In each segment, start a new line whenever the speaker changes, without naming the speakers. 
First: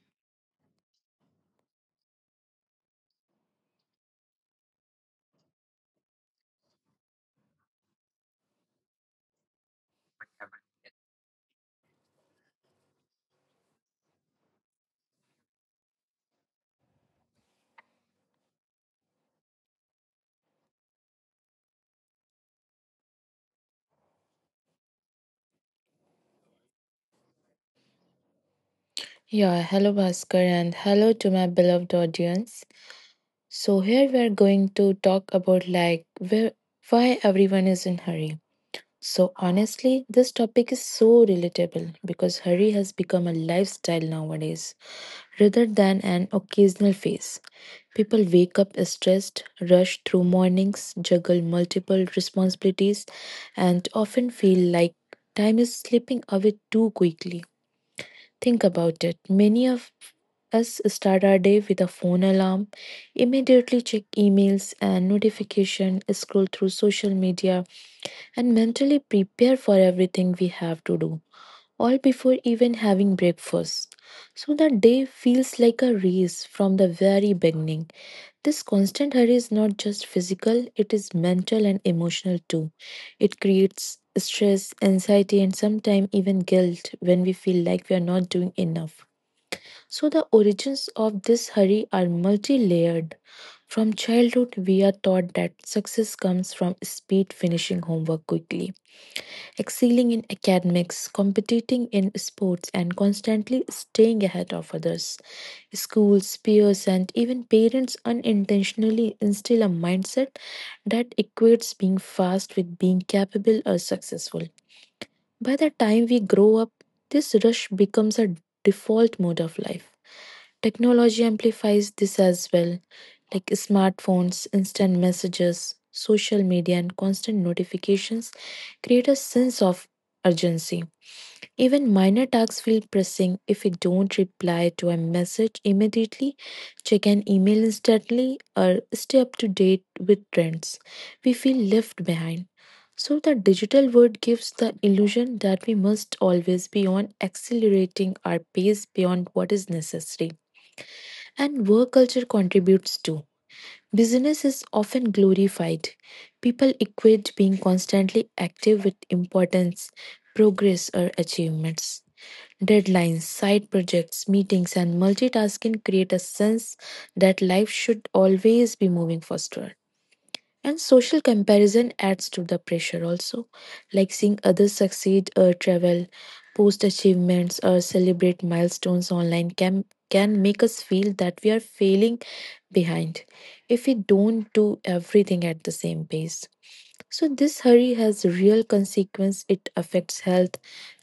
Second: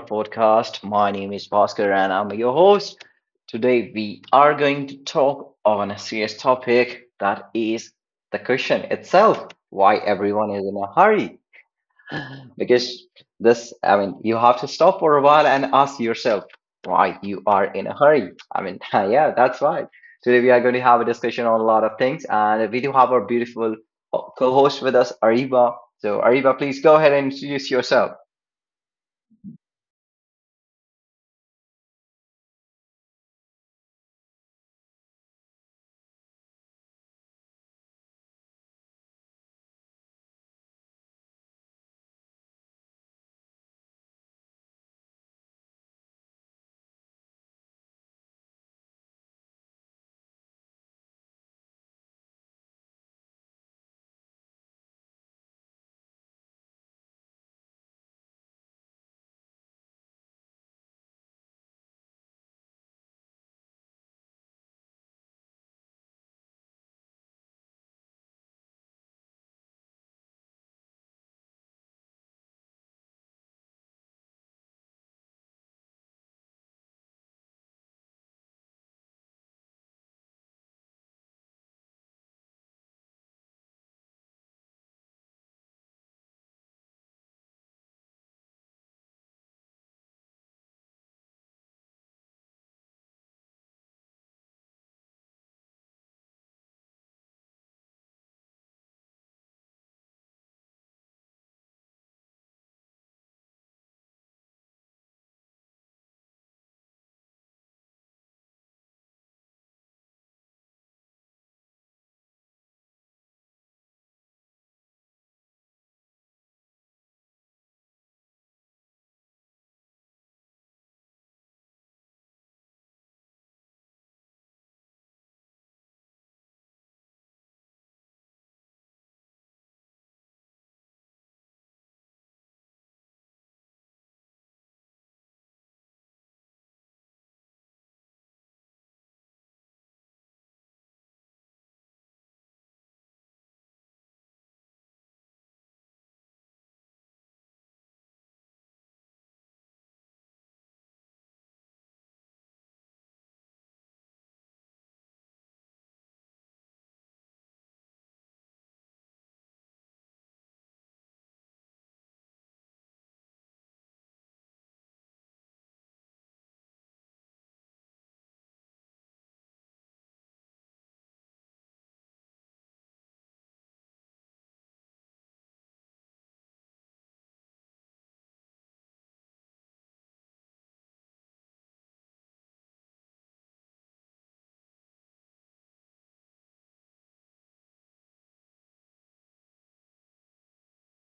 podcast. My name is Bhaskar, and I'm your host. Today, we are going to talk on a serious topic, that is the question itself, why everyone is in a hurry. Because this I mean you have to stop for a while and ask yourself why you are in a hurry. Yeah, that's right. Today we are going to have a discussion on a lot of things, and we do have our beautiful co-host with us, Ariba. So Ariba, please go ahead and introduce yourself.
Yeah, hello Bhaskar and hello to my beloved audience. So here we are going to talk about like where, why everyone is in hurry. So honestly, this topic is so relatable because hurry has become a lifestyle nowadays rather than an occasional phase. People wake up stressed, rush through mornings, juggle multiple responsibilities, and often feel like time is slipping away too quickly. Think about it. Many of us start our day with a phone alarm, immediately check emails and notification, scroll through social media, and mentally prepare for everything we have to do, all before even having breakfast. So the day feels like a race from the very beginning. This constant hurry is not just physical, it is mental and emotional too. It creates stress, anxiety, and sometimes even guilt when we feel like we are not doing enough. So, the origins of this hurry are multi layered. From childhood, we are taught that success comes from speed, finishing homework quickly, excelling in academics, competing in sports, and constantly staying ahead of others. Schools, peers, and even parents unintentionally instill a mindset that equates being fast with being capable or successful. By the time we grow up, this rush becomes a default mode of life. Technology amplifies this as well, like smartphones, instant messages, social media, and constant notifications create a sense of urgency. Even minor tasks feel pressing if you don't reply to a message immediately, check an email instantly, or stay up to date with trends. We feel left behind. So, the digital world gives the illusion that we must always be on accelerating our pace beyond what is necessary. And work culture contributes too. Business is often glorified. People equate being constantly active with importance, progress, or achievements. Deadlines, side projects, meetings, and multitasking create a sense that life should always be moving faster. And social comparison adds to the pressure also, like seeing others succeed or travel, post achievements, or celebrate milestones online can make us feel that we are failing behind if we don't do everything at the same pace. So this hurry has real consequence. It affects health,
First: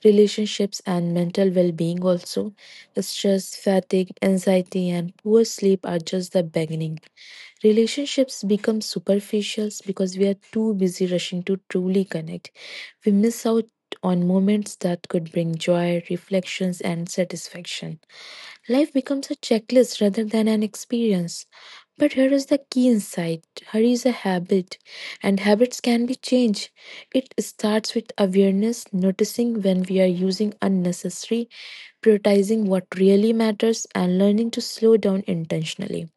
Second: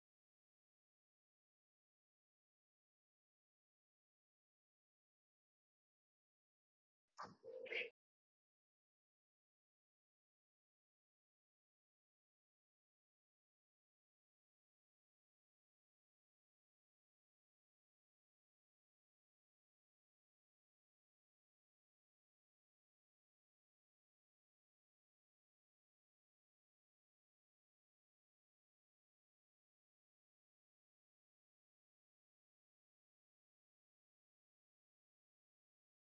relationships and mental well-being also. Stress, fatigue, anxiety and poor sleep are just the beginning. Relationships become superficial because we are too busy rushing to truly connect. We miss out on moments that could bring joy, reflections and satisfaction. Life becomes a checklist rather than an experience. But here is the key insight: hurry is a habit, and habits can be changed. It starts with awareness, noticing when we are using unnecessary, prioritizing what really matters, and learning to slow down intentionally.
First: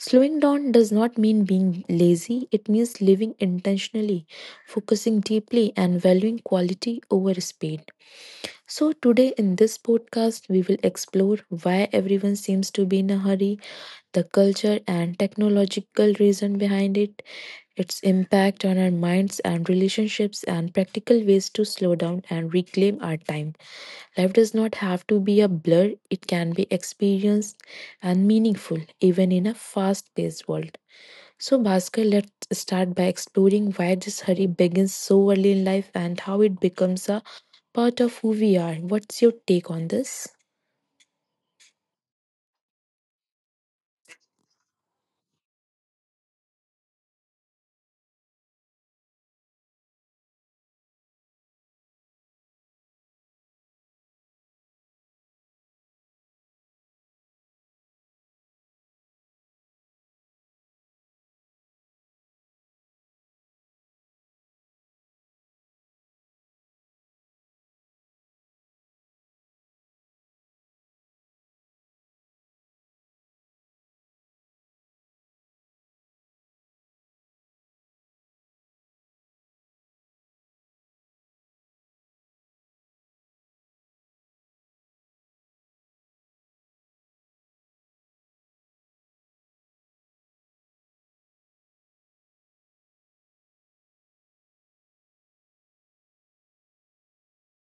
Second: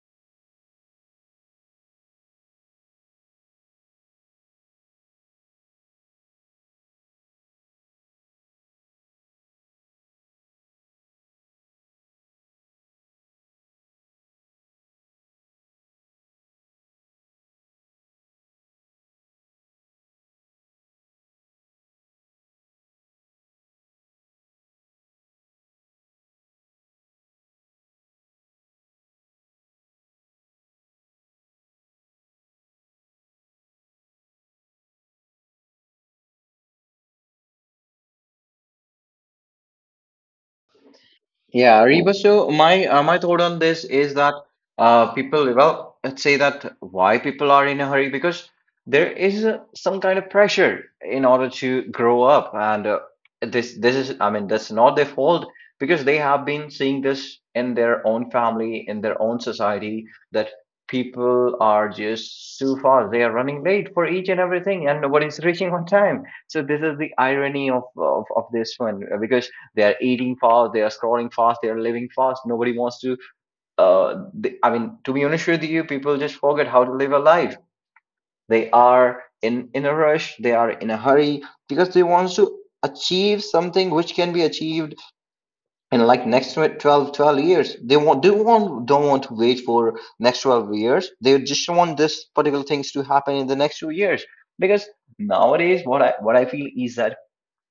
Slowing down does not mean being lazy, it means living intentionally, focusing deeply, and valuing quality over speed. So, today in this podcast, we will explore why everyone seems to be in a hurry, the culture and technological reason behind it, its impact on our minds and relationships, and practical ways to slow down and reclaim our time. Life does not have to be a blur, it can be experienced and meaningful, even in a fast paced world. So, Bhaskar, let's start by exploring why this hurry begins so early in life and how it becomes a part of who we are. What's your take on this?
Yeah, Reba. So my thought on this is that people, well, let's say that why people are in a hurry, because there is some kind of pressure in order to grow up, and this is, I mean, that's not their fault, because they have been seeing this in their own family, in their own society, that people are just too fast. They are running late for each and everything, and nobody's reaching on time. So this is the irony of this one, because they're eating fast, they're scrolling fast, they're living fast. Nobody wants to they, I mean to be honest with you, people just forget how to live a life. They are in a rush, they are in a hurry, because they want to achieve something which can be achieved in like next 12 12 years. They want they want don't want to wait for next 12 years. They just want this particular things to happen in the next 2 years, because nowadays what I feel is that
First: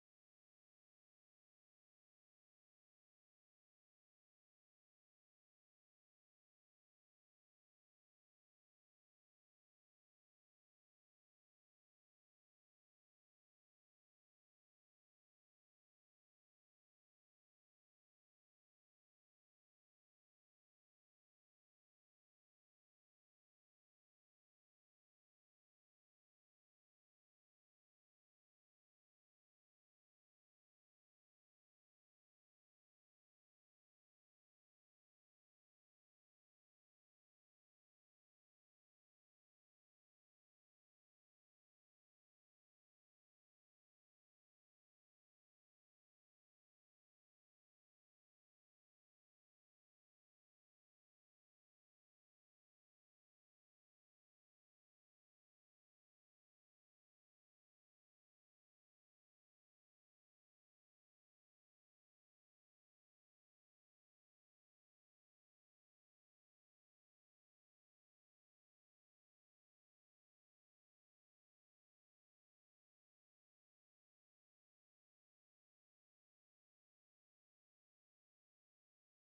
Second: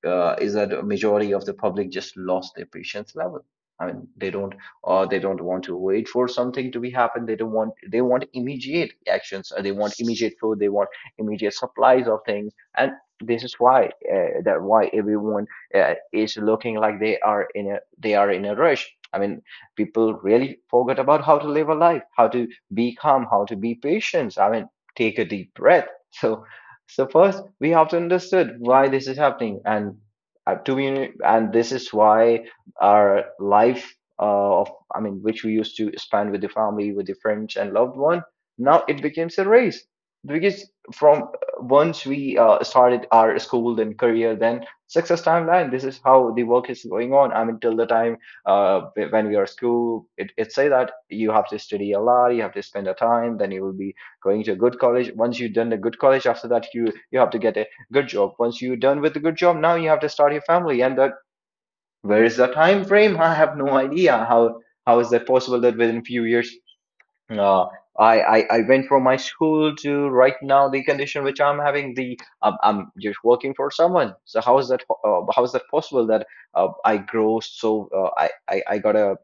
a majority of the public just lost their patience level. I mean, they don't, or they don't want to wait for something to be happen. They don't want, they want immediate actions, or they want immediate food, they want immediate supplies of things. And this is why everyone is looking like they are in a rush. I mean, people really forget about how to live a life, how to be calm, how to be patient. I mean, take a deep breath. So so first, we have to understand why this is happening. And to be and this is why our life of I mean, which we used to spend with the family, with the friends and loved one, now it becomes a race, because from once we started our school, then career, then success timeline, this is how the work is going on. I mean, till the time uh, when we are school, it say that you have to study a lot, you have to spend a time, then you will be going to a good college. Once you've done a good college, after that you have to get a good job. Once you're done with a good job, now you have to start your family. And that, where is the time frame? I have no idea how is that possible that within a few years, uh, I went from my school to right now, the condition which I'm having, I'm just working for someone. So how is that, how is that possible that I grow, so I got a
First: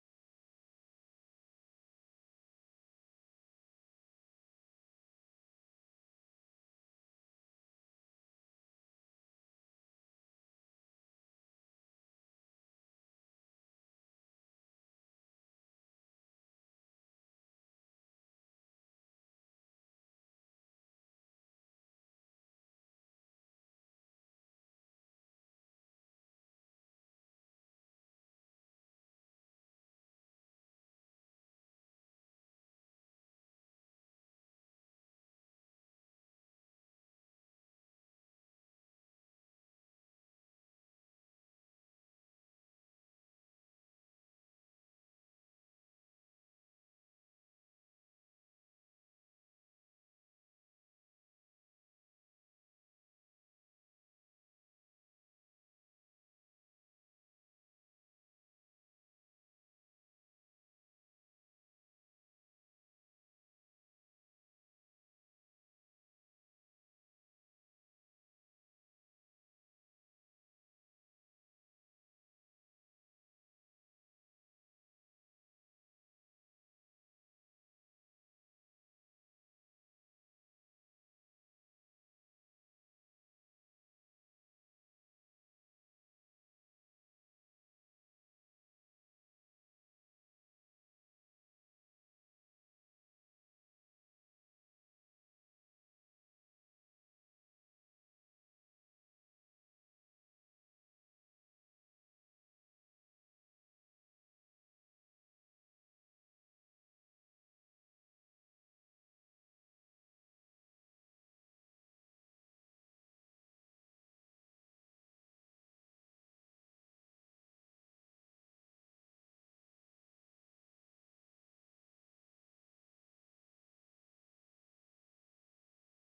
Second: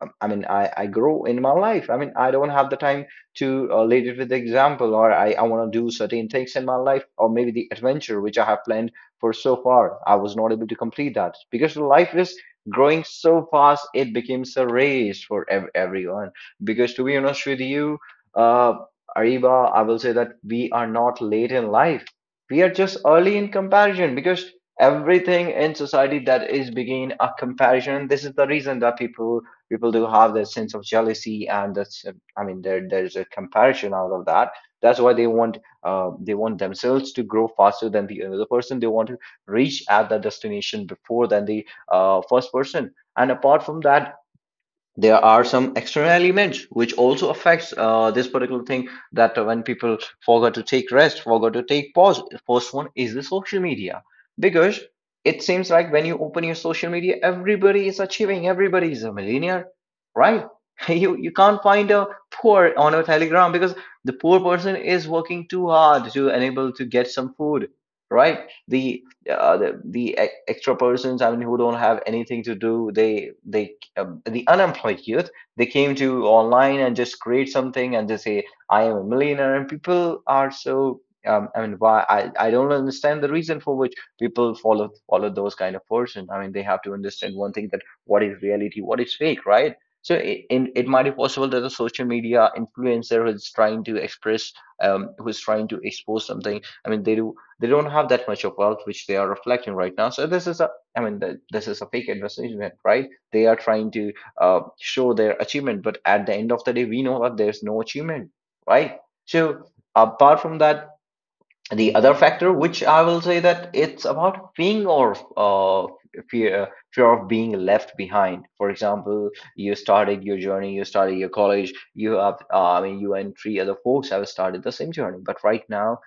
I mean, I grow in my life. I mean, I don't have the time to lead it with the example, or I want to do certain things in my life, or maybe the adventure which I have planned for so far. I was not able to complete that, because life is growing so fast, it becomes a race for everyone. Because to be honest with you, uh, Ariba, I will say that we are not late in life, we are just early in comparison, because everything in society, that is begin a comparison. This is the reason that people do have that sense of jealousy, and that's, I mean, there's a comparison out of that. That's why they want themselves to grow faster than the other person. They want to reach at that destination before than the first person. And apart from that, there are some external elements which also affects this particular thing, that when people forgot to take rest, forgot to take pause. First one is the social media, because it seems like when you open your social media, everybody is achieving, everybody is a millionaire, right? You can't find a poor on a telegram, because the poor person is working too hard to enable to get some food, right? The extra persons, I mean, who don't have anything to do, the unemployed youth, they came to online and just create something and just say, I am a millionaire. And people are so I mean, why, I don't understand the reason for which people follow those kind of person. I mean, they have to understand one thing, that what is reality, what is fake, right? So it, in, it might be possible that a social media influencer who's trying to express, who's trying to expose something, I mean, they do, they don't have that much of wealth which they are reflecting right now. So this is a, I mean, this is a fake advertisement, right? They are trying to show their achievement, but at the end of the day we know that there's no achievement, right? So apart from that, the other factor which I will say, that it's about being or uh, fear uh, fear of being left behind. For example, you started your journey, you started your college, you have, I mean, you and three other folks have started the same journey. But right now,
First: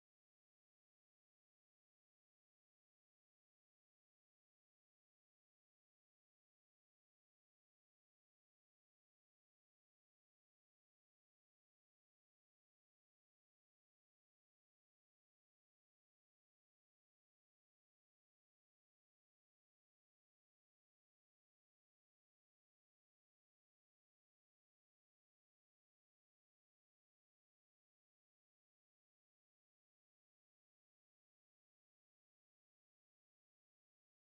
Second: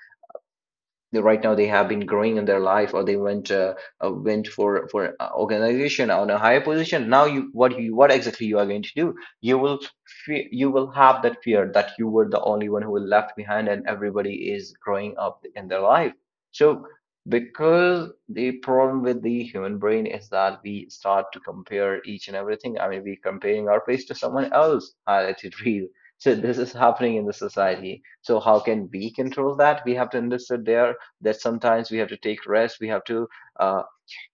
right now they have been growing in their life, or they went for a organization on a higher position. Now you, what you, what exactly you are going to do? You will you will have that fear that you were the only one who was left behind, and everybody is growing up in their life. So, because the problem with the human brain is that we start to compare each and everything. I mean, we comparing our face to someone else highlighted real. So this is happening in the society. So how can we control that? We have to understand their, that sometimes we have to take rest, we have to uh,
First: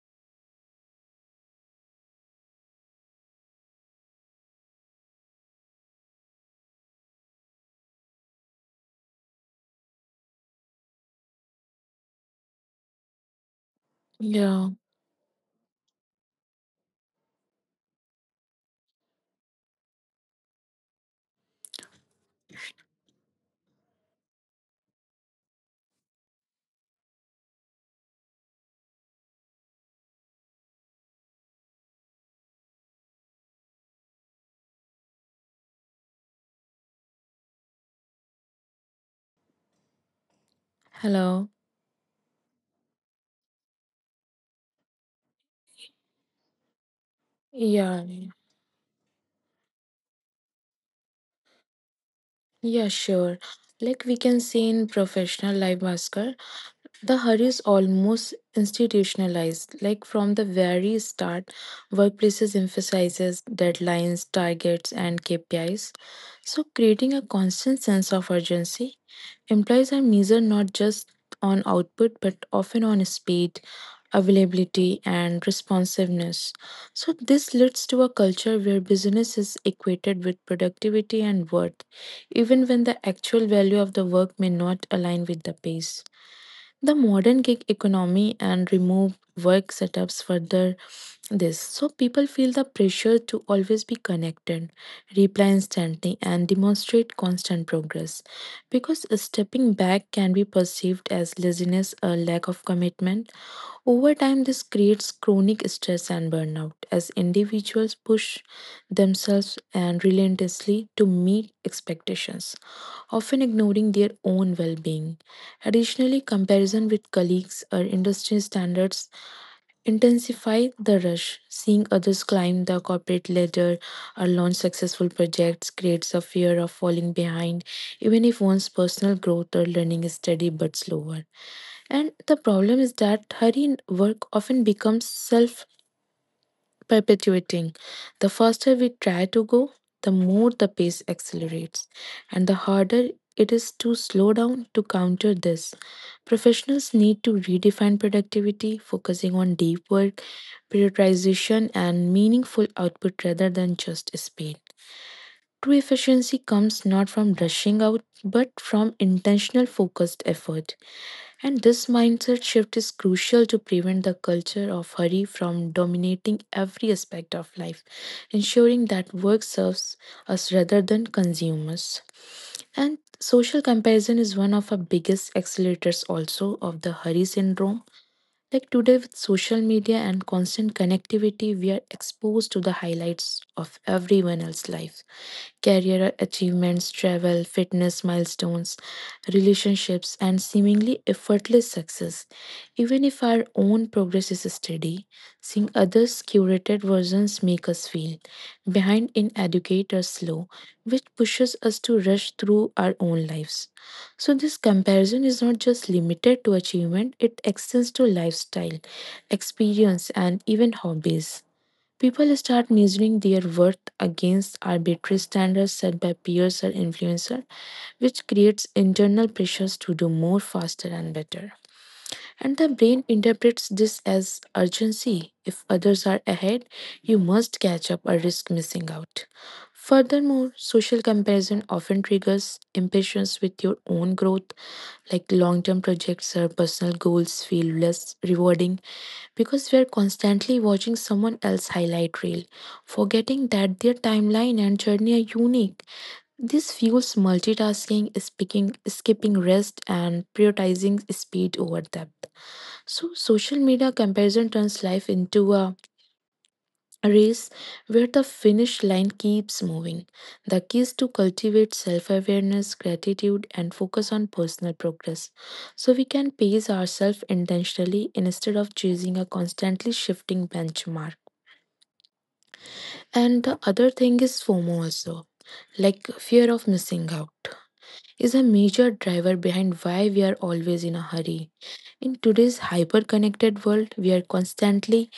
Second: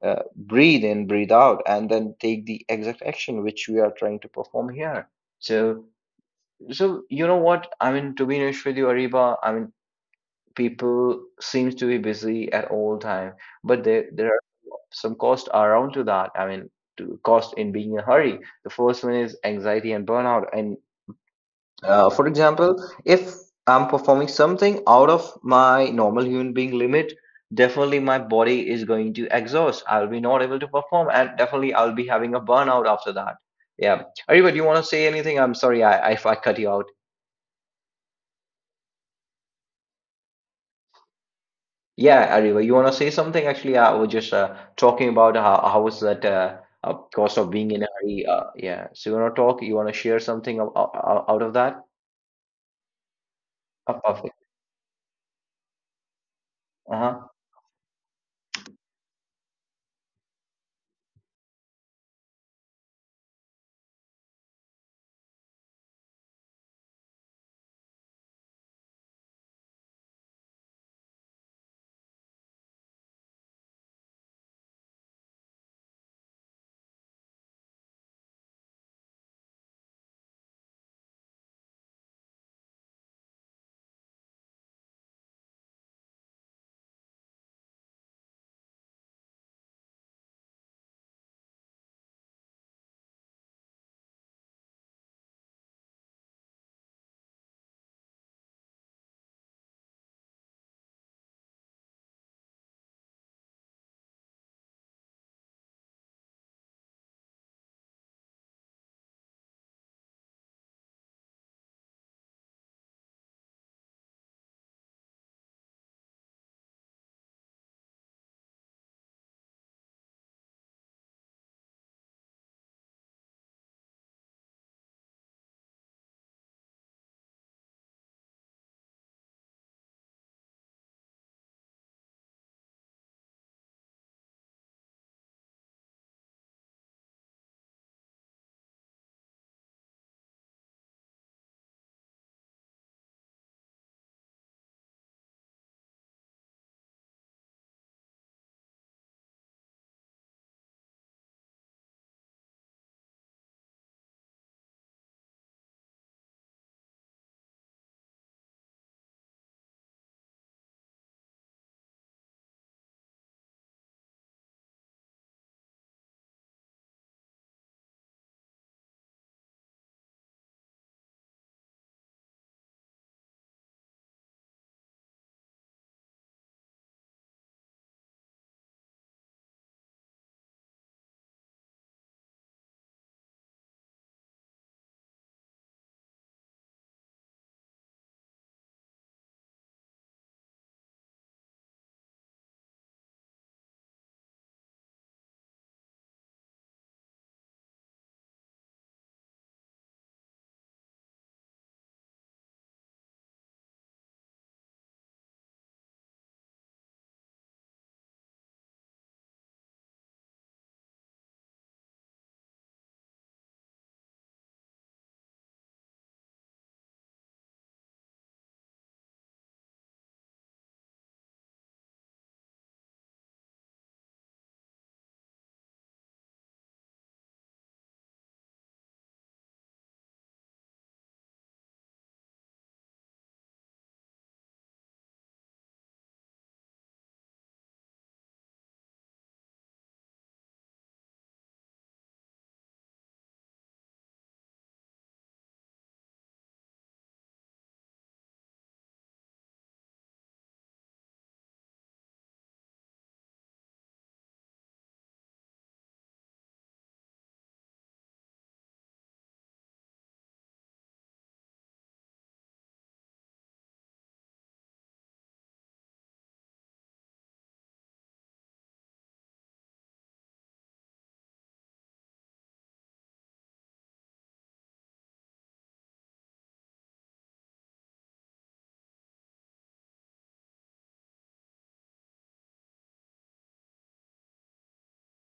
uh, breathe in, breathe out, and then take the exact action which we are trying to perform here. So so you know what I mean? To be honest with you, Ariba, I mean, people seems to be busy at all time, but there are
Yeah.
some costs around to that. I mean, to cost in being in a hurry, the first one is anxiety and burnout. And for example, if I'm performing something out of my normal human being limit, definitely my body is going to exhaust. I'll be not able to perform, and definitely I'll be having a burnout after that. Yeah. Ariba, do you want to say anything? I'm sorry, if I cut you out.
Hello.
Yeah, Ariba, you want to say something? Actually, I was just talking about how was that, cost of being in a
Yeah.
hurry. Yeah. So you want to talk? You want to share something out, out of that?
Yeah, sure. Like we
Perfect.
can see in professional life, Bhaskar, the
Uh-huh.
hurry is almost institutionalized. Like from the very start, workplaces emphasizes deadlines, targets, and KPIs. So creating a constant sense of urgency. Employees are measured not just on output but often on speed, availability, and responsiveness. So, this leads to a culture where business is equated with productivity and worth, even when the actual value of the work may not align with the pace. The modern gig economy and remote work setups further this. So people feel the pressure to always be connected, reply instantly, and demonstrate constant progress. Because stepping back can be perceived as laziness or lack of commitment. Over time, this creates chronic stress and burnout as individuals push themselves and relentlessly to meet expectations, often ignoring their own well being. Additionally, comparison with colleagues or industry standards intensify the rush. Seeing others climb the corporate ladder or launch successful projects creates a fear of falling behind, even if one's personal growth or learning is steady but slower. And the problem is that hurry in work often becomes self perpetuating. The faster we try to go, the more the pace accelerates, and the harder it is to slow down to counter this. Professionals need to redefine productivity, focusing on deep work, prioritization, and meaningful output rather than just speed. True efficiency comes not from rushing out, but from intentional focused effort. And this mindset shift is crucial to prevent the culture of hurry from dominating every aspect of life, ensuring that work serves us rather than consumers. And social comparison is one of our biggest accelerators also of the hurry syndrome. Like today, with social media and constant connectivity, we are exposed to the highlights of everyone else's life, career achievements, travel, fitness milestones, relationships, and seemingly effortless success. Even if our own progress is steady, seeing others' curated versions make us feel behind in educate or slow, which pushes us to rush through our own lives. So this comparison is not just limited to achievement, it extends to lifestyle, experience, and even hobbies. People start measuring their worth against arbitrary standards set by peers or influencers, which creates internal pressures to do more faster and better. And the brain interprets this as urgency. If others are ahead, you must catch up or risk missing out. Furthermore, social comparison often triggers impatience with your own growth like long term projects or personal goals feel less rewarding because we are constantly watching someone else highlight reel, forgetting that their timeline and journey are unique. This fuels multitasking, speaking, skipping rest, and prioritizing speed over depth. So, social media comparison turns life into a race where the finish line keeps moving. The key is to cultivate self awareness, gratitude, and focus on personal progress. So we can pace ourselves intentionally instead of chasing a constantly shifting benchmark. And the other thing is FOMO also, like fear of missing out, is a major driver behind why we are always in a hurry. In today's hyper connected world, we are constantly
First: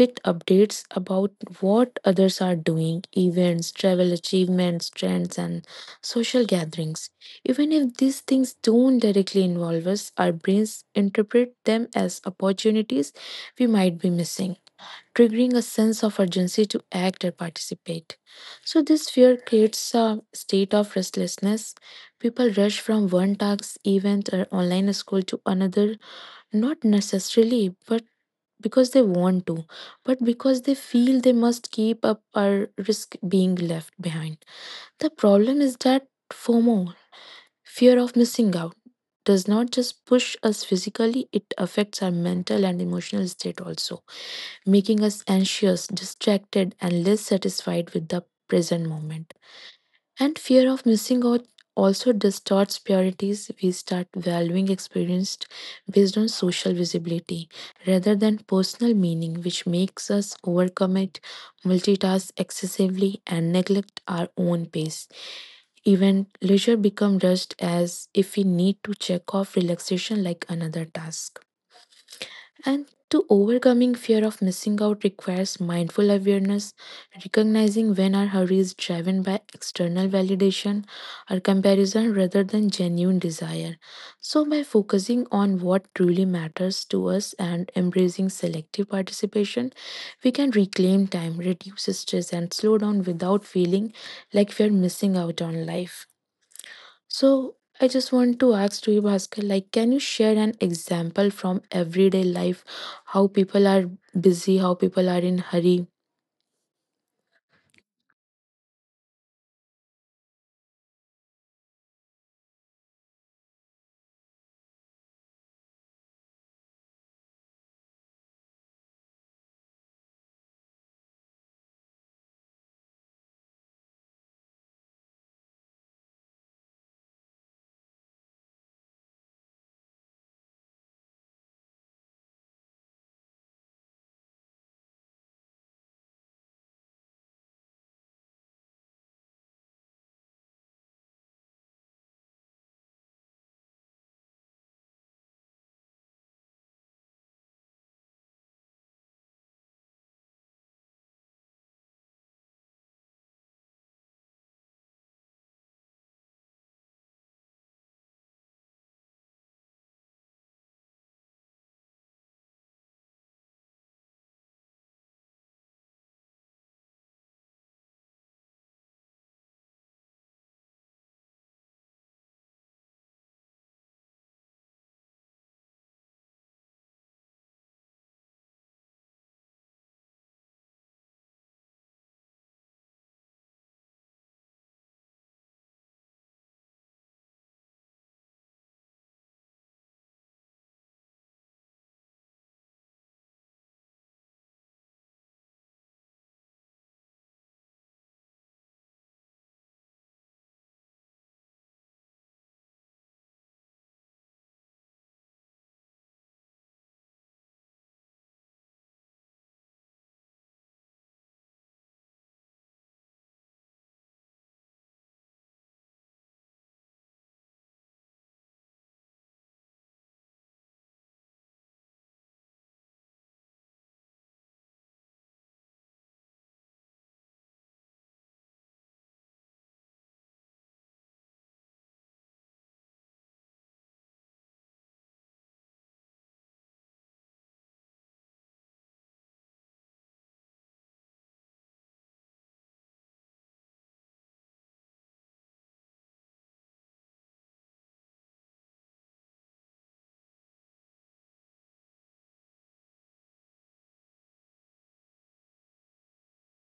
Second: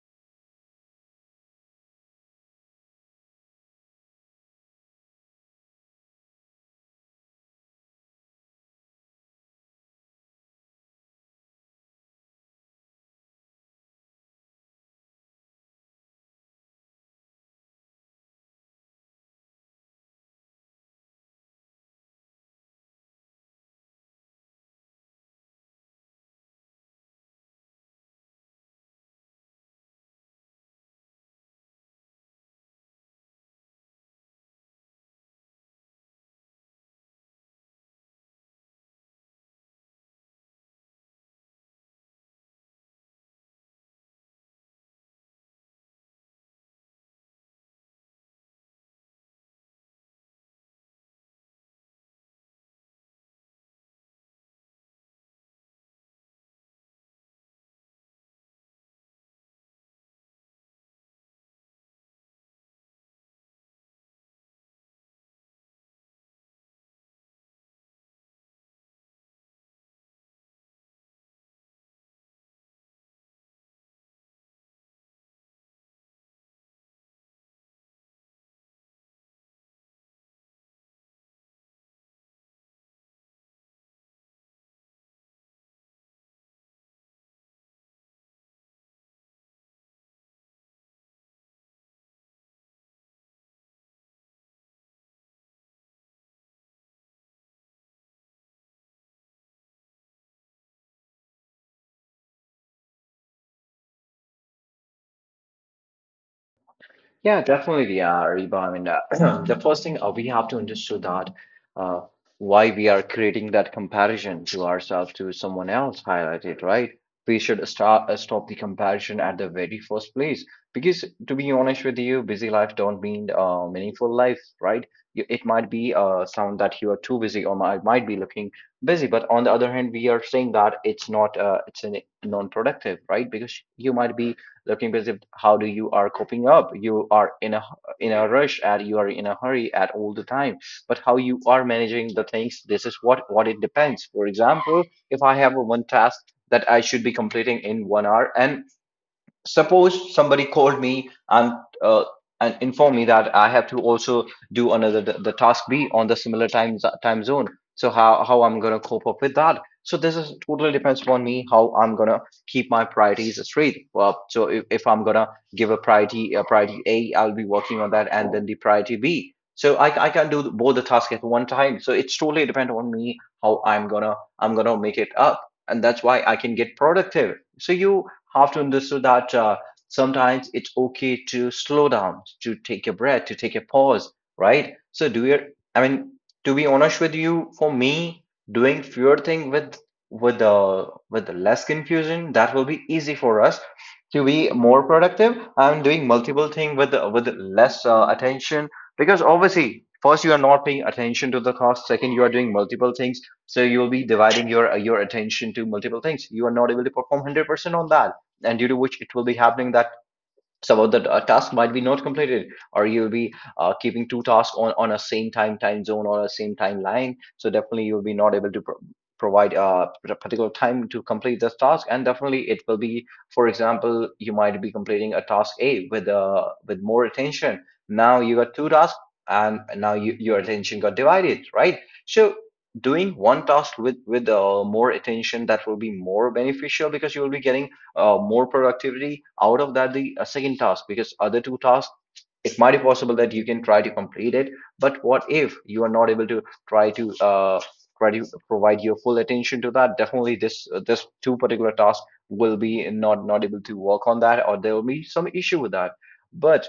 with updates about what others are doing, events, travel achievements, trends, and social gatherings. Even if these things don't directly involve us, our brains interpret them as opportunities we might be missing, triggering a sense of urgency to act or participate. So, this fear creates a state of restlessness. People rush from one task, event, or online school to another, not necessarily, but because they want to, but because they feel they must keep up or risk being left behind. The problem is that FOMO, fear of missing out, does not just push us physically, it affects our mental and emotional state also, making us anxious, distracted, and less satisfied with the present moment. And fear of missing out also distorts priorities. We start valuing experience based on social visibility rather than personal meaning, which makes us overcommit, multitask excessively, and neglect our own pace. Even leisure becomes rushed as if we need to check off relaxation like another task. And to overcoming fear of missing out requires mindful awareness, recognizing when our hurry is driven by external validation or comparison rather than genuine desire. So, by focusing on what truly matters to us and embracing selective participation, we can reclaim time, reduce stress, and slow down without feeling like we are missing out on life. So I just want to ask to you, Bhaskar, like, can you share an example from everyday life, how people are busy, how people are in hurry?
Yeah, definitely we are, Reba. I mean, the first thing, we have to understand that uh, why we are creating that comparison to ourselves to someone else highlighted, right? We should start, stop the comparison at the very first place, because to be honest with you, busy life don't mean meaningful life, right? You, it might be sound that you are too busy, or might be looking busy. But on the other hand, we are saying that it's not, it's an non-productive, right? Because you might be looking busy, how do you are coping up, you are in a rush, and you are in a hurry at all the time. But how you are managing the things, this is what it depends. For example, if I have a one task that I should be completing in 1 hour, and suppose somebody called me and, uh, and informed me that I have to also do another the task B on the similar time zone. So how I'm gonna cope up with that? So this is totally depends upon me, how I'm gonna keep my priorities straight. Well, so if I'm gonna give a priority A, I'll be working on that, and then the priority B. So I can do both the tasks at one time. So it's totally depend on me how I'm gonna make it up, and that's why I can get productive. So you have to understand that sometimes it's okay to slow down, to take a breath, to take a pause, right? So I mean, to be honest with you, for me, doing fewer thing with less confusion, that will be easy for us to be more productive. I'm doing multiple thing with less attention because obviously, first you are not paying attention to the task. Second, you are doing multiple things, so you will be dividing your attention to multiple things. You are not able to perform 100% on that, and due to which it will be happening that some of the task might be not completed, or you'll be keeping two tasks on a same time zone or a same timeline. So definitely you'll be not able to provide a particular time to complete this task, and definitely it will be, for example, you might be completing a task a with more attention. Now you got two tasks, and now your attention got divided, right? So doing one task with more attention, that will be more beneficial because you will be getting more productivity out of that the second task, because other two tasks, it might be possible that you can try to complete it, but what if you are not able to try to try to provide your full attention to that? Definitely this two particular tasks will be not able to work on that, or there will be some issue with that. But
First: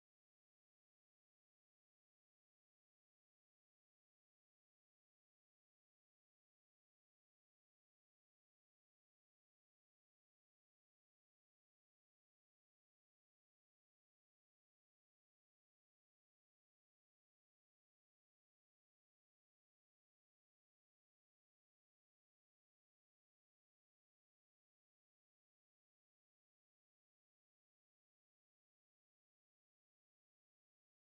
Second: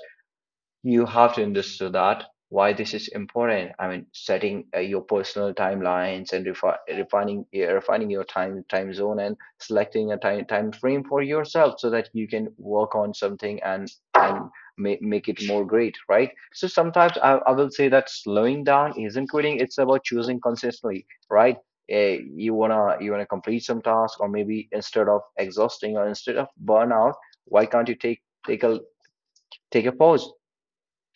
you have to understand that why this is important. I mean, setting your personal timelines and refining refining your time zone and selecting a time frame for yourself so that you can work on something and make it more great, right? So sometimes I will say that slowing down isn't quitting; it's about choosing consistently, right? You wanna complete some task, or maybe instead of exhausting or instead of burnout, why can't you take a pause?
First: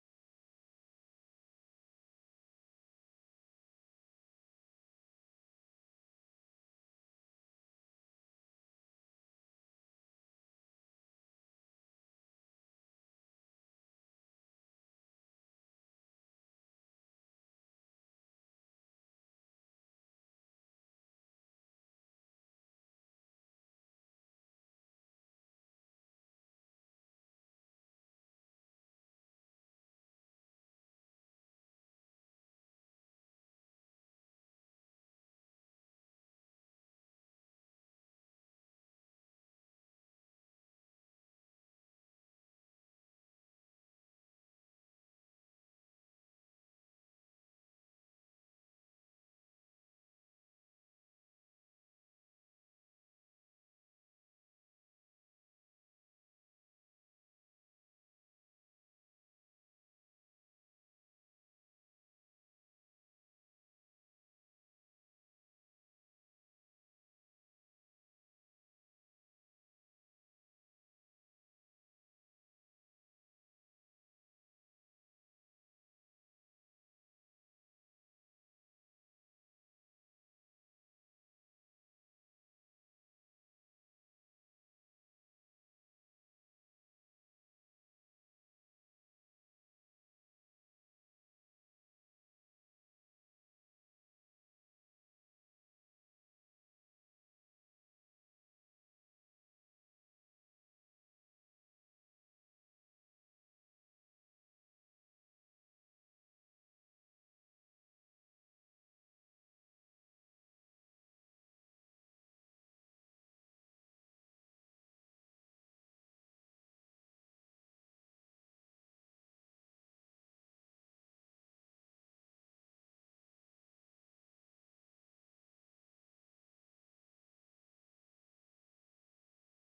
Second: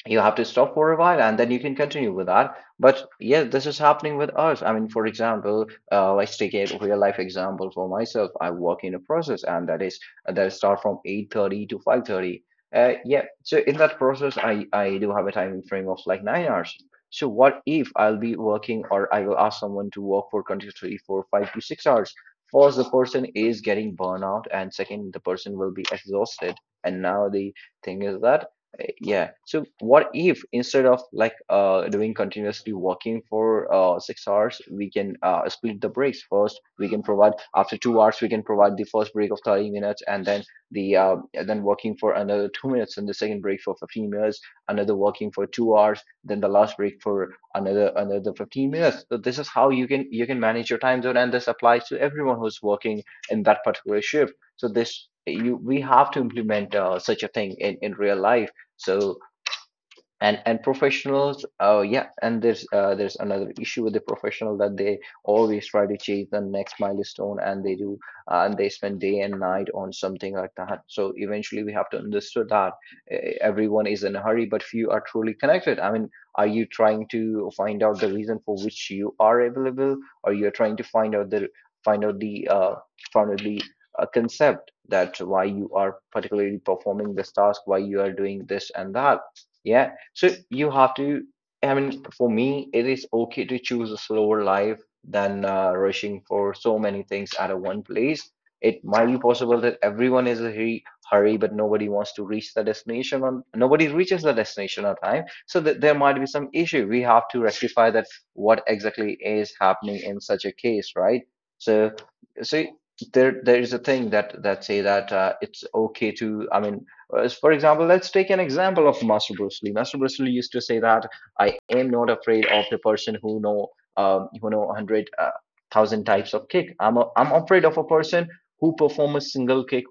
You have to stop for a while, and then you can continue with that. But yeah, this is happening with us. I mean, for example, let's take a real life example. For myself, I work in a process, and that is that start from 8:30 to 5:30. Yeah, so in that process, I do have a timing frame of like 9 hours. So what if I'll be working, or I will ask someone to work for continuously for 5 to 6 hours? First, the person is getting burnout, and second, the person will be exhausted. And now the thing is that, yeah. So what if, instead of like doing continuously working for 6 hours, we can split the breaks first. We can provide, after 2 hours, we can provide the first break of 30 minutes, and then the and then working for another 2 minutes, and the second break for 15 minutes, another working for 2 hours, then the last break for another 15 minutes. So this is how you can manage your time zone, and this applies to everyone who's working in that particular shift. So this you we have to implement such a thing in real life. So and professionals, yeah. And there's another issue with the professional that they always try to chase the next milestone, and they do and they spend day and night on something like that. So eventually we have to understand that everyone is in a hurry, but few are truly connected. I mean, are you trying to find out the reason for which you are available, or you're trying to find out the find out the find out the concept that why you are particularly performing this task, why you are doing this and that? Yeah. So you have to, I mean, for me, it is okay to choose a slower life than rushing for so many things at a one place. It might be possible that everyone is in a hurry, but nobody wants to reach the destination nobody reaches the destination on time. So that there might be some issue. We have to rectify that what exactly is happening in such a case, right? So, so, there is a thing that say that it's okay to, I mean, for example, let's take an example of Master Bruce Lee. Master Bruce Lee used to say that I am not afraid of the person who know one hundred thousand types of kick. I'm afraid of a person who perform a single kick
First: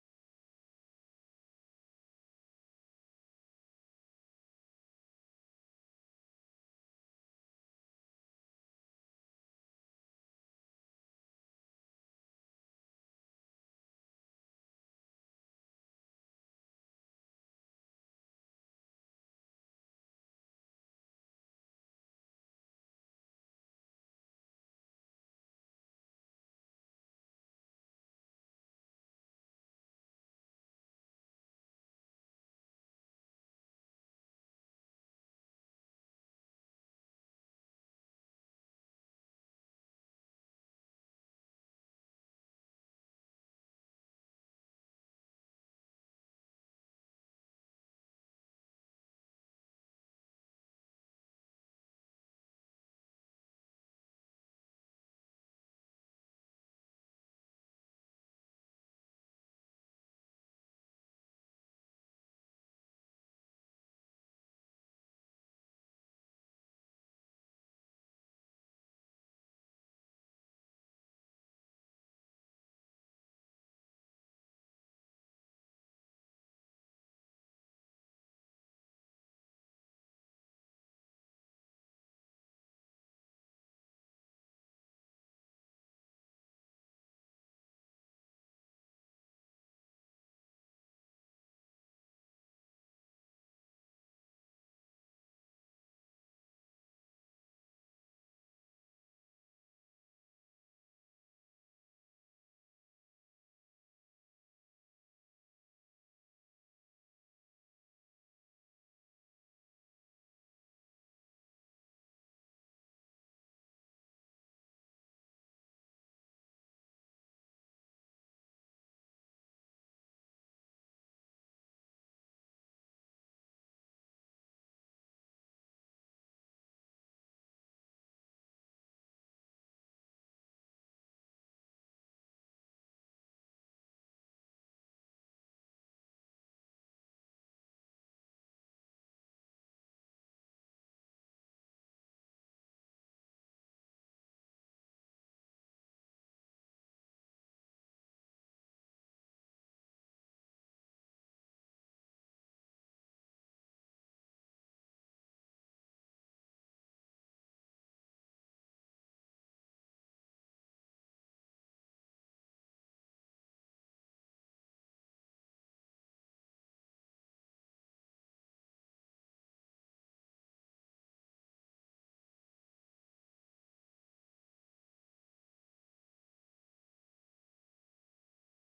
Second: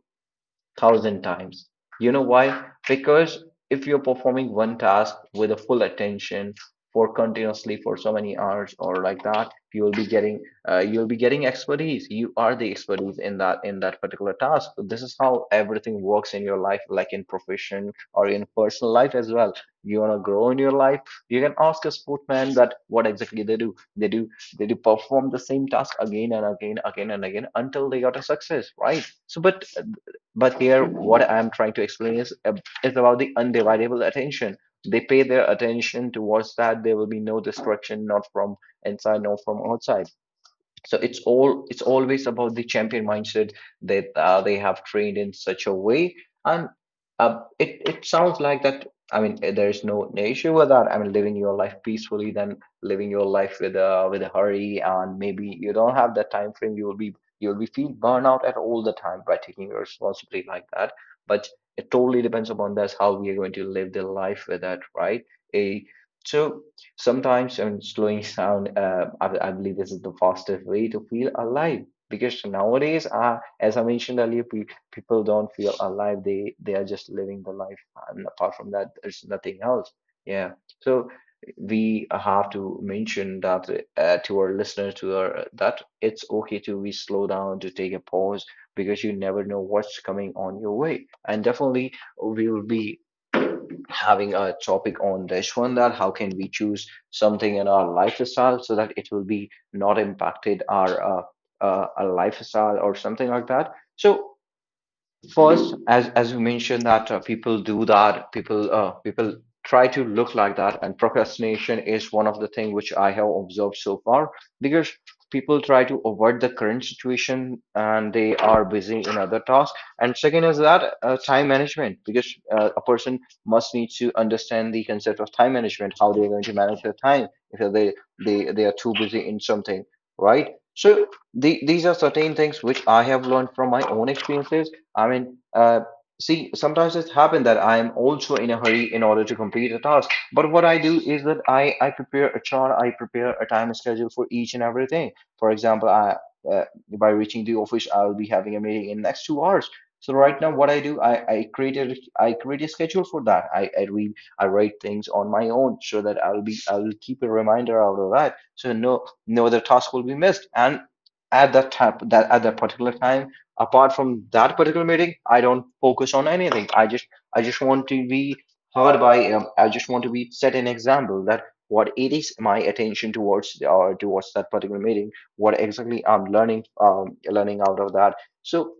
thousand times. You know why? Because if you're performing one task with a full attention for continuously for so many hours or like that, you'll be getting expertise. You are the expertise in that particular task. This is how everything works in your life, like in profession or in personal life as well. You want to grow in your life, you can ask a sportman that what exactly they do. They do perform the same task again and again, again and again, until they got a success, right? So, but here, what I'm trying to explain is about the undividable attention. They pay their attention towards that. There will be no distraction, not from inside, nor from outside. So it's always about the champion mindset that they have trained in such a way. And it sounds like that. I mean, there's no issue with that. I mean, living your life peacefully than living your life with a hurry, and maybe you don't have that time frame. You'll be feel burnout at all the time by taking your responsibility like that. But it totally depends upon us how we are going to live the life with that, right? A so Sometimes, I mean, slowing down, I believe this is the fastest way to feel alive. Because nowadays, as I mentioned earlier, pe people don't feel alive. They are just living the life, and apart from that, there's nothing else. Yeah. So we have to mention that to our listeners, to our that it's okay to be slow down, to take a pause, because you never know what's coming on your way. And definitely, we will be having a topic on this one that how can we choose something in our lifestyle so that it will be not impacted our lifestyle or something like that. So first, as you mentioned that people do that, people try to look like that, and procrastination is one of the thing which I have observed so far because people try to avoid the current situation, and they are busy in other tasks. And second is that time management, because a person must need to understand the concept of time management, how they're going to manage their time if they are too busy in something, right? So these are certain things which I have learned from my own experiences. I mean, see, sometimes it's happened that I am also in a hurry in order to complete a task. But what I do is that I prepare a chart, I prepare a time schedule for each and everything. For example, uh, by reaching the office, I'll be having a meeting in next 2 hours. So right now, what I do, I create a schedule for that. I write things on my own so that I'll keep a reminder out of that. So no other task will be missed. And at that particular time, apart from that particular meeting, I don't focus on anything. I just want to be heard by I just want to be set an example that what it is my attention towards towards that particular meeting, what exactly I'm learning out of that. So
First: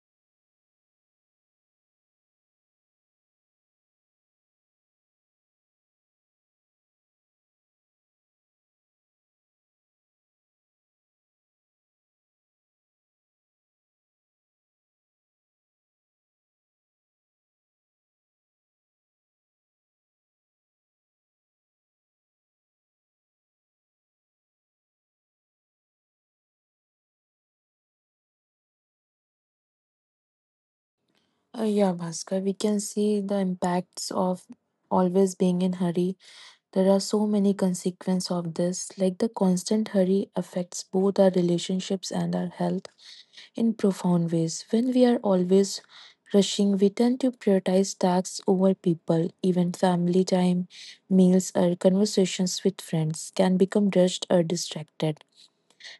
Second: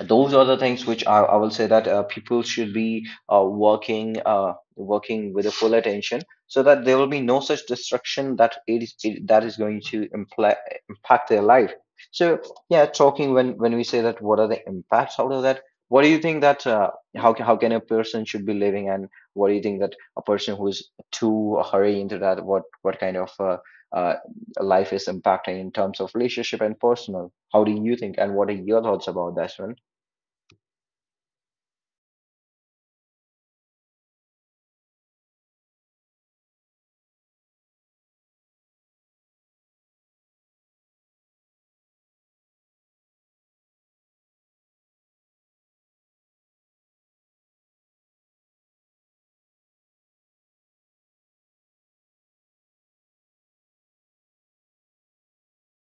those are the things which I will say that people should be working with a full attention so that there will be no such destruction, that is going to impact their life. So yeah, talking, when we say that, what are the impacts out of that? What do you think that how can a person should be living, and what do you think that a person who is too hurry into that, what kind of uh, life is impacting in terms of relationship and personal? How do you think, and what are your thoughts about that?
Yeah, Bhaskar, we can see the impacts of always being in hurry. There are so many consequences of this. Like the constant hurry affects both our relationships and our health, in profound ways. When we are always rushing, we tend to prioritize tasks over people. Even family time, meals, or conversations with friends can become rushed or distracted,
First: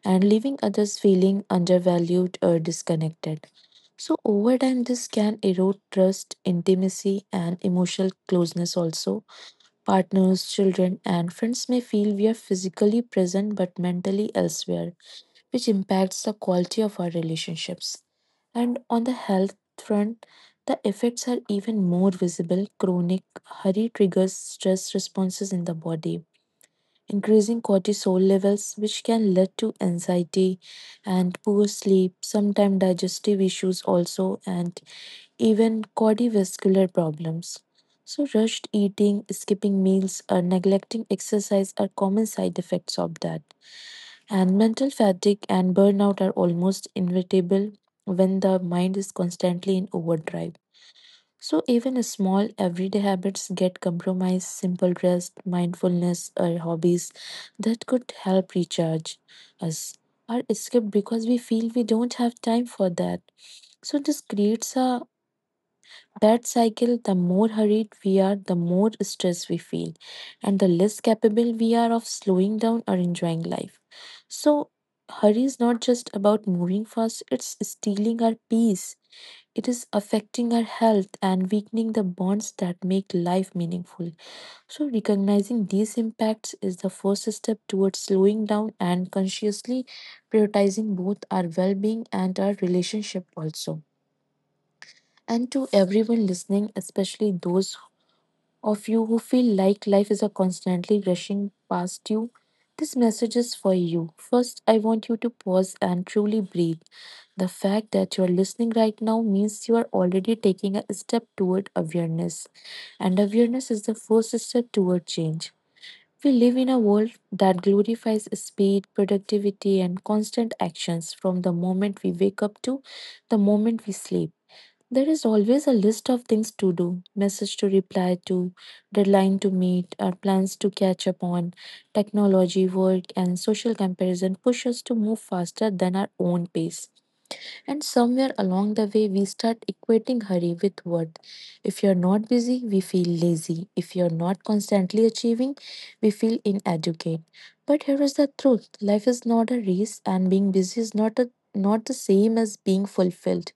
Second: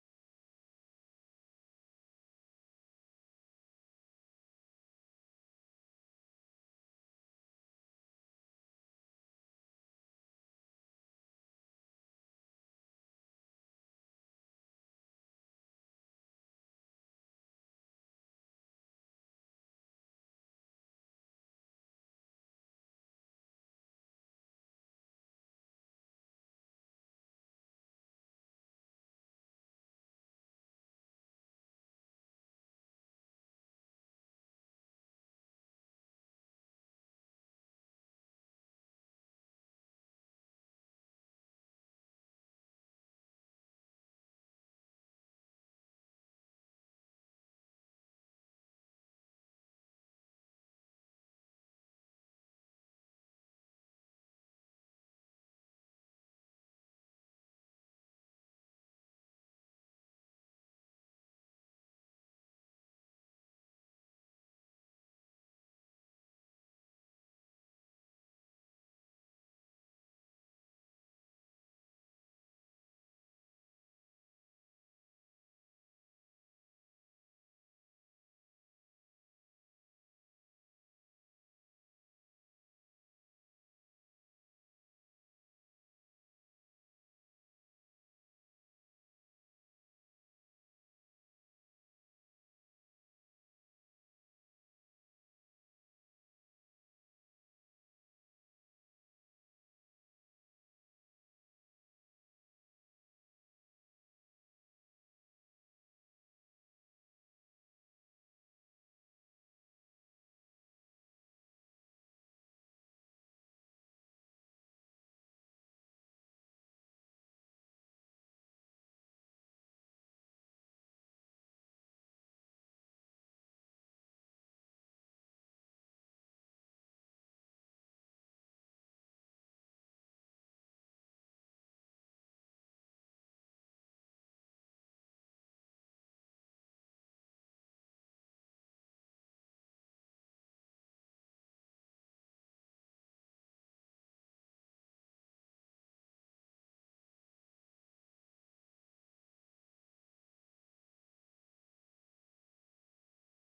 and leaving others feeling undervalued or disconnected. So, over time, this can erode trust, intimacy, and emotional closeness also. Partners, children, and friends may feel we are physically present but mentally elsewhere, which impacts the quality of our relationships. And on the health front, the effects are even more visible. Chronic hurry triggers stress responses in the body, increasing cortisol levels, which can lead to anxiety and poor sleep, sometimes digestive issues also, and even cardiovascular problems. So, rushed eating, skipping meals, or neglecting exercise are common side effects of that. And mental fatigue and burnout are almost inevitable when the mind is constantly in overdrive. So, even small everyday habits get compromised, simple rest, mindfulness, or hobbies that could help recharge us are skipped because we feel we don't have time for that. So, this creates a that cycle. The more hurried we are, the more stress we feel, and the less capable we are of slowing down or enjoying life. So, hurry is not just about moving fast, it's stealing our peace. It is affecting our health and weakening the bonds that make life meaningful. So, recognizing these impacts is the first step towards slowing down and consciously prioritizing both our well being and our relationship also. And to everyone listening, especially those of you who feel like life is a constantly rushing past you, this message is for you. First, I want you to pause and truly breathe. The fact that you're listening right now means you are already taking a step toward awareness. And awareness is the first step toward change. We live in a world that glorifies speed, productivity, and constant actions from the moment we wake up to the moment we sleep. There is always a list of things to do, message to reply to, deadline to meet, or plans to catch up on. Technology, work, and social comparison push us to move faster than our own pace. And somewhere along the way, we start equating hurry with worth. If you're not busy, we feel lazy. If you're not constantly achieving, we feel inadequate. But here is the truth: life is not a race, and being busy is not the same as being fulfilled.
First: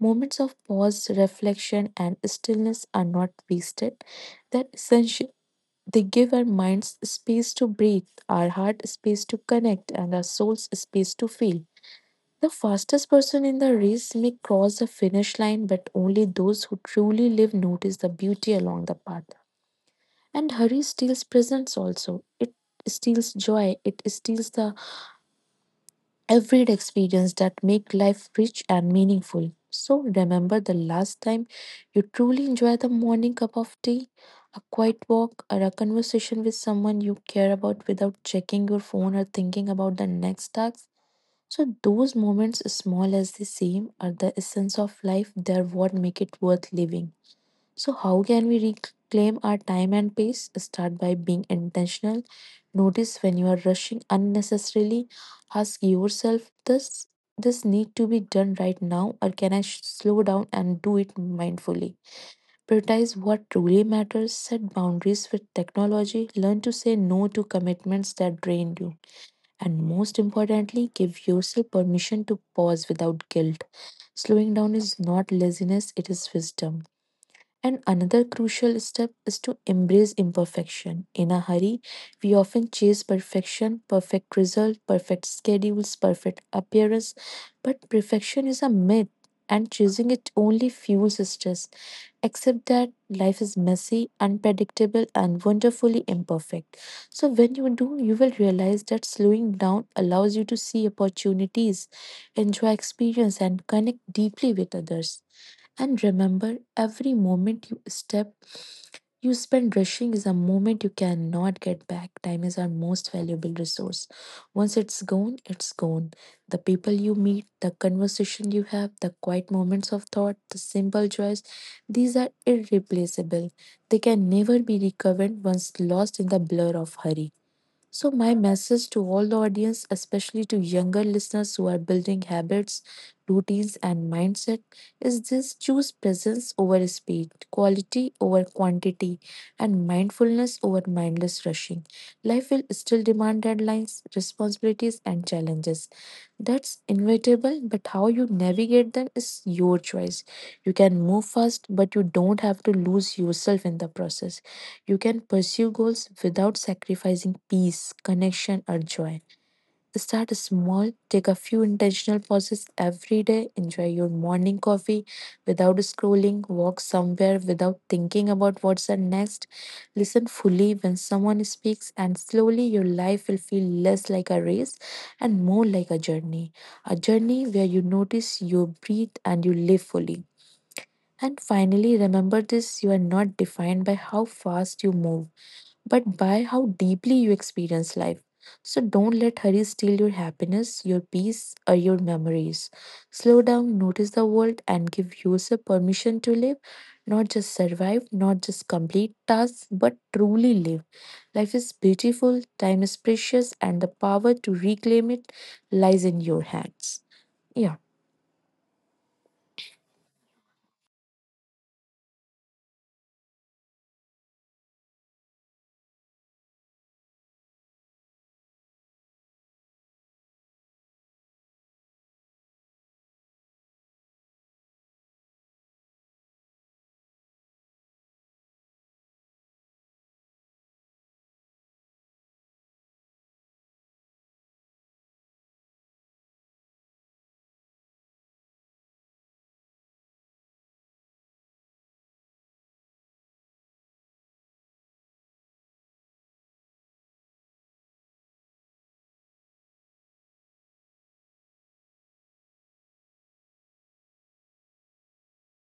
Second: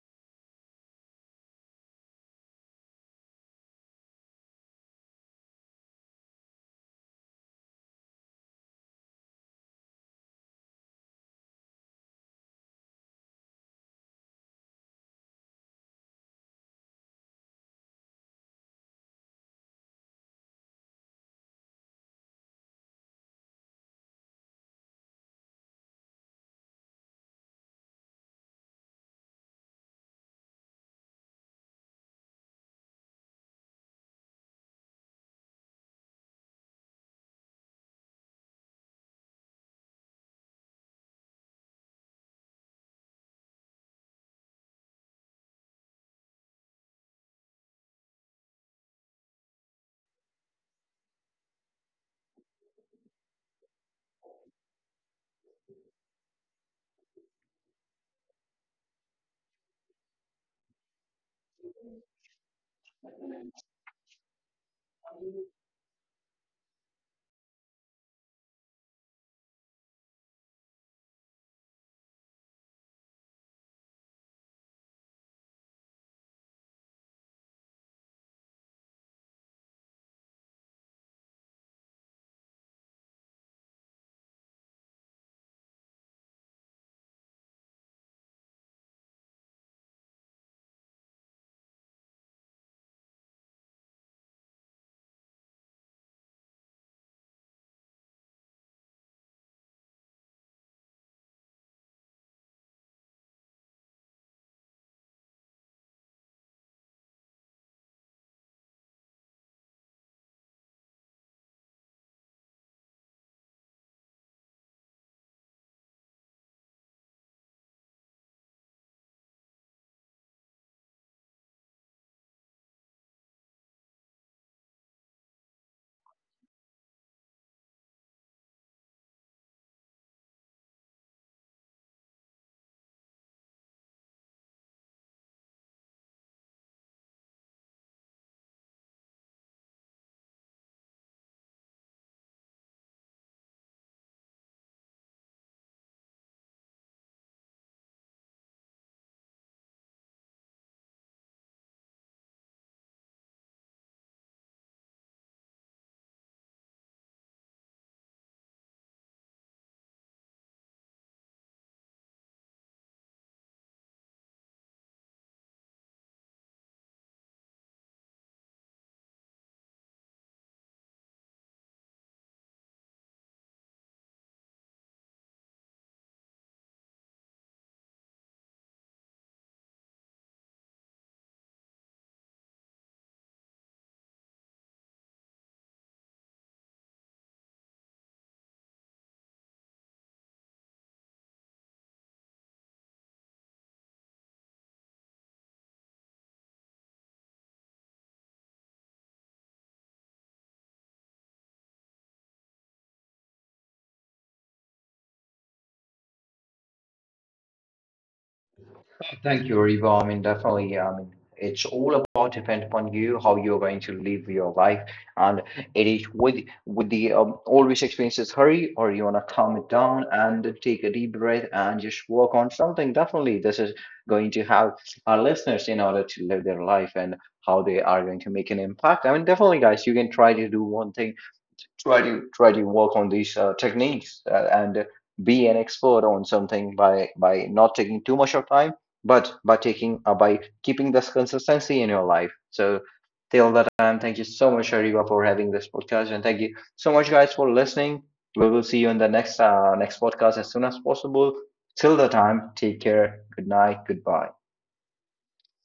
Moments of pause, reflection, and stillness are not wasted. They're essential. They give our minds space to breathe, our heart space to connect, and our souls space to feel. The fastest person in the race may cross the finish line, but only those who truly live notice the beauty along the path. And hurry steals presence also. It steals joy. It steals the everyday experience that make life rich and meaningful. So remember the last time you truly enjoyed the morning cup of tea, a quiet walk, or a conversation with someone you care about without checking your phone or thinking about the next task. So those moments, small as they seem, are the essence of life. They're what make it worth living. So, how can we reclaim our time and pace? Start by being intentional. Notice when you are rushing unnecessarily. Ask yourself, does this need to be done right now, or can I slow down and do it mindfully? Prioritize what truly matters. Set boundaries with technology. Learn to say no to commitments that drain you. And most importantly, give yourself permission to pause without guilt. Slowing down is not laziness, it is wisdom. And another crucial step is to embrace imperfection. In a hurry, we often chase perfection, perfect result, perfect schedules, perfect appearance, but perfection is a myth and chasing it only fuels stress. Accept that life is messy, unpredictable, and wonderfully imperfect. So, when you do, you will realize that slowing down allows you to see opportunities, enjoy experience, and connect deeply with others. And remember, every you spend rushing is a moment you cannot get back. Time is our most valuable resource. Once it's gone, it's gone. The people you meet, the conversation you have, the quiet moments of thought, the simple joys, these are irreplaceable. They can never be recovered once lost in the blur of hurry. So, my message to all the audience, especially to younger listeners who are building habits, routines, and mindset, is this: choose presence over speed, quality over quantity, and mindfulness over mindless rushing. Life will still demand deadlines, responsibilities, and challenges. That's inevitable, but how you navigate them is your choice. You can move fast, but you don't have to lose yourself in the process. You can pursue goals without sacrificing peace, connection, or joy. Start small, take a few intentional pauses every day, enjoy your morning coffee without scrolling, walk somewhere without thinking about what's the next, listen fully when someone speaks, and slowly your life will feel less like a race and more like a journey. A journey where you notice, you breathe, and you live fully. And finally, remember this: you are not defined by how fast you move but by how deeply you experience life. So don't let hurry steal your happiness, your peace, or your memories. Slow down, notice the world, and give yourself permission to live, not just survive, not just complete tasks, but truly live. Life is beautiful, time is precious, and the power to reclaim it lies in your hands. Yeah.
Thank you, Riva. I mean, definitely. I mean, it's all about depend upon you how you're going to live your life, and it is with the always experiences hurry, or you wanna calm it down and take a deep breath and just work on something. Definitely, this is going to help our listeners in order to live their life and how they are going to make an impact. I mean, definitely, guys, you can try to do one thing, try to work on these techniques, and be an expert on something by not taking too much of time, but by keeping this consistency in your life. So till that time, thank you so much, Ariba, for having this podcast, and thank you so much, guys, for listening. We will see you in the next next podcast as soon as possible. Till the time, take care, good night, goodbye.